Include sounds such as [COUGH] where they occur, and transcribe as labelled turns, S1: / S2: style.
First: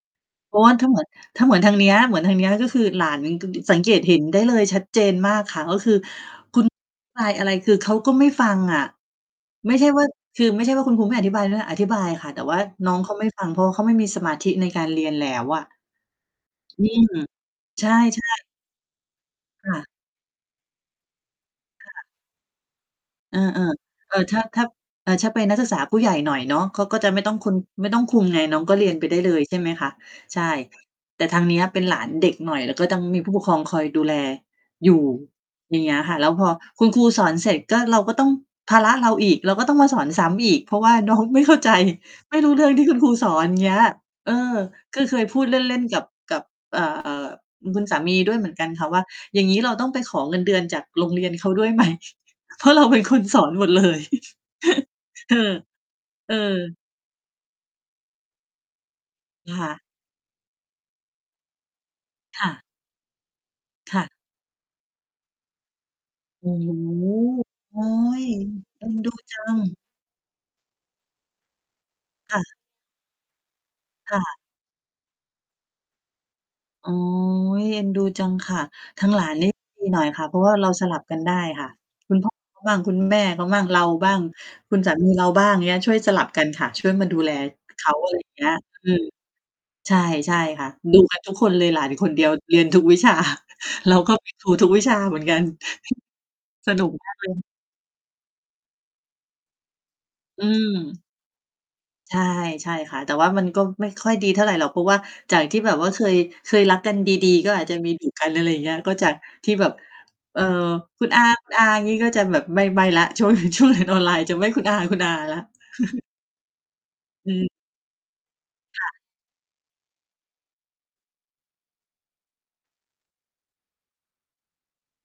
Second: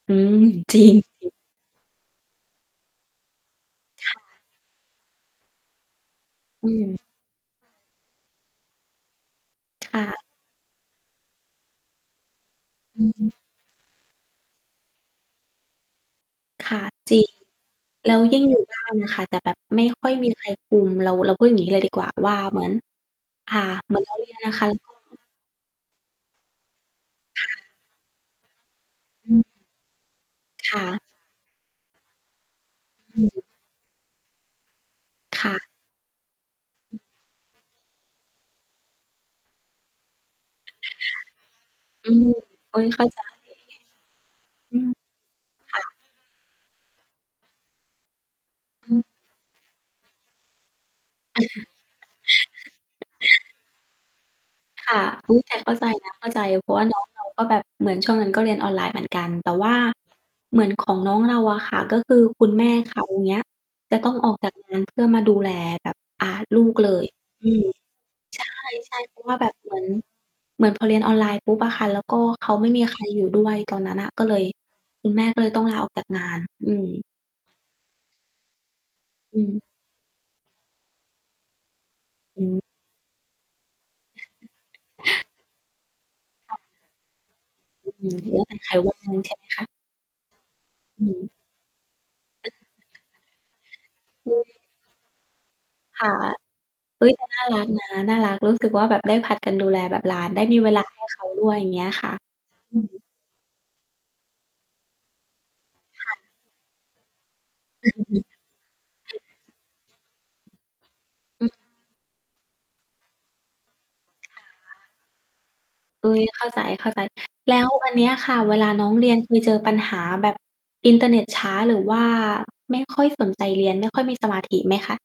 S1: อืม
S2: เพราะว่
S1: จ
S2: า
S1: ริ
S2: ถ้าเ
S1: ง
S2: หมือน ถ้าเหมือนทางเนี้ย เหมือนทางเนี้ย ก็คือหลาน [UNINTELLIGIBLE] สังเกต
S1: ค
S2: เ
S1: ่
S2: ห็นได้
S1: ะ
S2: เลยชัดเจนมากค่ะ ก็คือ
S1: อืม
S2: คุณ บายอะไร คือเขาก็ไม่ฟังอะ ไม่ใช
S1: ค
S2: ่
S1: ่
S2: ว่า
S1: ะ
S2: คือไม่ใช่ว่าคุณครูไม่อธิบายนะ อธิบายค่ะ แต่ว่าน้อ
S1: อ
S2: ง
S1: ื
S2: เข
S1: อ
S2: า
S1: ฮ
S2: ไม่
S1: ึ
S2: ฟัง เพราะว่าเขาไม่มีสมาธิในการเรียนแล้วอะ
S1: ค่ะ
S2: อืม
S1: จริง
S2: ใช่
S1: แล้วยิ่ง
S2: ๆ
S1: อยู่ บ้าน น่ะค่ะ แต่แบบ
S2: ค่
S1: ไม
S2: ะ
S1: ่ค่อยมีใครคุม เรา เราพูดอย่างนี้เลย
S2: ค
S1: ดีก
S2: ่ะ
S1: ว่าว่า เหมือน
S2: เออ
S1: อ่า เหมือน
S2: ๆ
S1: เร
S2: เอ
S1: าเ
S2: อ
S1: รี
S2: ถ
S1: ย
S2: ้
S1: น
S2: า
S1: อะ
S2: ถ
S1: ค
S2: ้า
S1: ะ แล้วก็
S2: เออ ถ้าเป็นนักศึกษาผู้ใหญ่หน่อยเนาะ เขาก็จะไม่ต้อง
S1: ค
S2: ค
S1: ่
S2: ุณ
S1: ะ
S2: ไม่ต้องคุมไงน้องก็เรียนไปได้
S1: อ
S2: เล
S1: ืม
S2: ย ใช่ไหมคะ ใช่
S1: ค่ะ
S2: แต่ทางเนี้ยเป็นหลานเด็กหน่อย แล้วก็ต้อง
S1: อ
S2: มีผู้ป
S1: ืม
S2: กครองคอยดูแลอยู่
S1: ค่ะ
S2: อย่างเงี้ยค่ะ แล้วพอคุณครูสอนเสร็จก็ เราก็ต้อง ภาระเราอีก เราก็ต้องมาสอนซ้ำอีก เพราะว่า น้องไม่เข้าใจ
S1: อืม
S2: ไม่รู้เรื่อ
S1: โ
S2: ง
S1: อ้
S2: ที
S1: ย
S2: ่คุ
S1: เข
S2: ณ
S1: ้
S2: ค
S1: า
S2: รู
S1: ใจ
S2: สอนอย่าง เงี้ย เออ
S1: อืม
S2: ก็เคยพูดเ
S1: ค
S2: ล่
S1: ่
S2: น ๆ
S1: ะ
S2: กับ กับ เอ่อ ๆ คุณสามีด้วยเหมือนกันค่
S1: อ
S2: ะ
S1: ื
S2: ว่
S1: ม
S2: า อย่างงี้เราต้องไปขอเงินเดือนจากโรงเรียนเขาด้วย
S1: [CHUCKLES]
S2: ไหม [CHUCKLES] เพราะเราเป็นคนสอนหมดเลย
S1: ค
S2: [CHUCKLES]
S1: ่ะ อ
S2: เอ
S1: ุ้ย
S2: อ
S1: แต่เข้าใจนะ เข้า
S2: เอ
S1: ใจ
S2: อ
S1: เพราะว่าน้องเราก็แบบเหมือนช่วงนั้นก็เรียนออนไลน์เหมือนกัน แต่
S2: ค
S1: ว
S2: ่
S1: ่า
S2: ะ
S1: เหมือนของน้องเราอะค่ะ ก็คือ
S2: ค
S1: คุ
S2: ่
S1: ณแ
S2: ะ
S1: ม่เขาเนี่ย
S2: ค
S1: จะ
S2: ่ะ
S1: ต้องออกจากงานเพื่อมาดูแลแบบ อ่า
S2: อื
S1: ลู
S2: ม
S1: กเลย อืม
S2: โอ้
S1: ใ
S2: ย เอ็
S1: ช
S2: น
S1: ่
S2: ด
S1: ๆ
S2: ู
S1: เพราะว่
S2: จ
S1: า
S2: ั
S1: แบบเห
S2: ง
S1: มือน เหมือนพอเรียน ออนไลน์ปุ๊บอะค่ะ แล้วก็
S2: ค่
S1: เข
S2: ะ
S1: าไม่มีใครอยู่ด้วยตอนนั้นน่ะ
S2: ค่
S1: ก็เ
S2: ะ
S1: ลย คุณแม่ก็เลยต้อง ลาออกจากงาน อื
S2: โ
S1: ม
S2: อ้ย เอ็นดูจังค่ะ ทางหลาน
S1: อื
S2: นี่
S1: ม
S2: ดีหน่อยค่ะ เพราะว่าเราสลับกันได้ค่ะ คุณ พ่อ
S1: อ
S2: เข
S1: ืม
S2: าบ้าง คุณแม่เขาบ้างเราบ้าง คุณสามีเรา
S1: [CHUCKLES]
S2: บ้างเงี้ย ช่วยสลับกัน
S1: ค่ะ
S2: ค่ะ ช่วยมาดูแลเขา
S1: อ
S2: อ
S1: ื
S2: ะไร
S1: ม
S2: อย่า
S1: ไ
S2: ง
S1: ม
S2: เ
S1: ่
S2: งี้
S1: ม
S2: ย
S1: ีใคร
S2: อ
S1: ว
S2: ื
S1: ่าง
S2: ม
S1: ใช่ไหมคะ?
S2: ใช่ ใช่ค่ะ ดู
S1: อื
S2: กันทุ
S1: ม
S2: กคนเลย หลานคนเดียวเรียนทุกวิชา [CHUCKLES] เราก็ไป
S1: อื
S2: ดู
S1: ม
S2: ทุกวิชาเหมือนกัน
S1: ค่ะ
S2: [CHUCKLES] สนุก
S1: อุ
S2: ม
S1: ้
S2: า
S1: ย
S2: กเ
S1: น
S2: ล
S1: ่
S2: ย
S1: ารักนะ น่ารัก รู้สึกว่าแบบได้ผลัดกันดูแลแบบหลานไ
S2: อ
S1: ด้มีเวลา
S2: ื
S1: ให
S2: ม
S1: ้เขาด้วย อย่างเงี้ยค่
S2: ใ
S1: ะ
S2: ช่ ใช่
S1: อื
S2: ค่ะ
S1: ม
S2: แต่ว่ามันก็ไม่ค่อยดีเท่าไรหรอก เพราะว่าจากที่แบบว่าเค
S1: ค่
S2: ย
S1: ะ
S2: เคยรักกันดี ๆ ก็อาจจะมีดุกัน อะไรอย่างเงี้ย ก็จาก
S1: [CHUCKLES]
S2: ที่แบบ เอ่อ คุณอา คุ
S1: อือ
S2: ณอางี้ ก็จะแบบไม่ ไม่แล้วช่วง ช่วงเรียนออนไลน์จะไม่คุณอา
S1: [UNINTELLIGIBLE]
S2: คุณอาแล้ว [CHUCKLES]
S1: อุ้ย เข้าใจ
S2: อืม
S1: ๆ แล้วอันเนี้ยค่ะ เวลา
S2: ค
S1: น้
S2: ่
S1: อ
S2: ะ
S1: งเรียนเคยเจอปัญหาแบบอินเทอร์เน็ตช้า หรือว่าไม่ค่อยสนใจเรียน ไม่ค่อยมีสมาธิไหมคะ?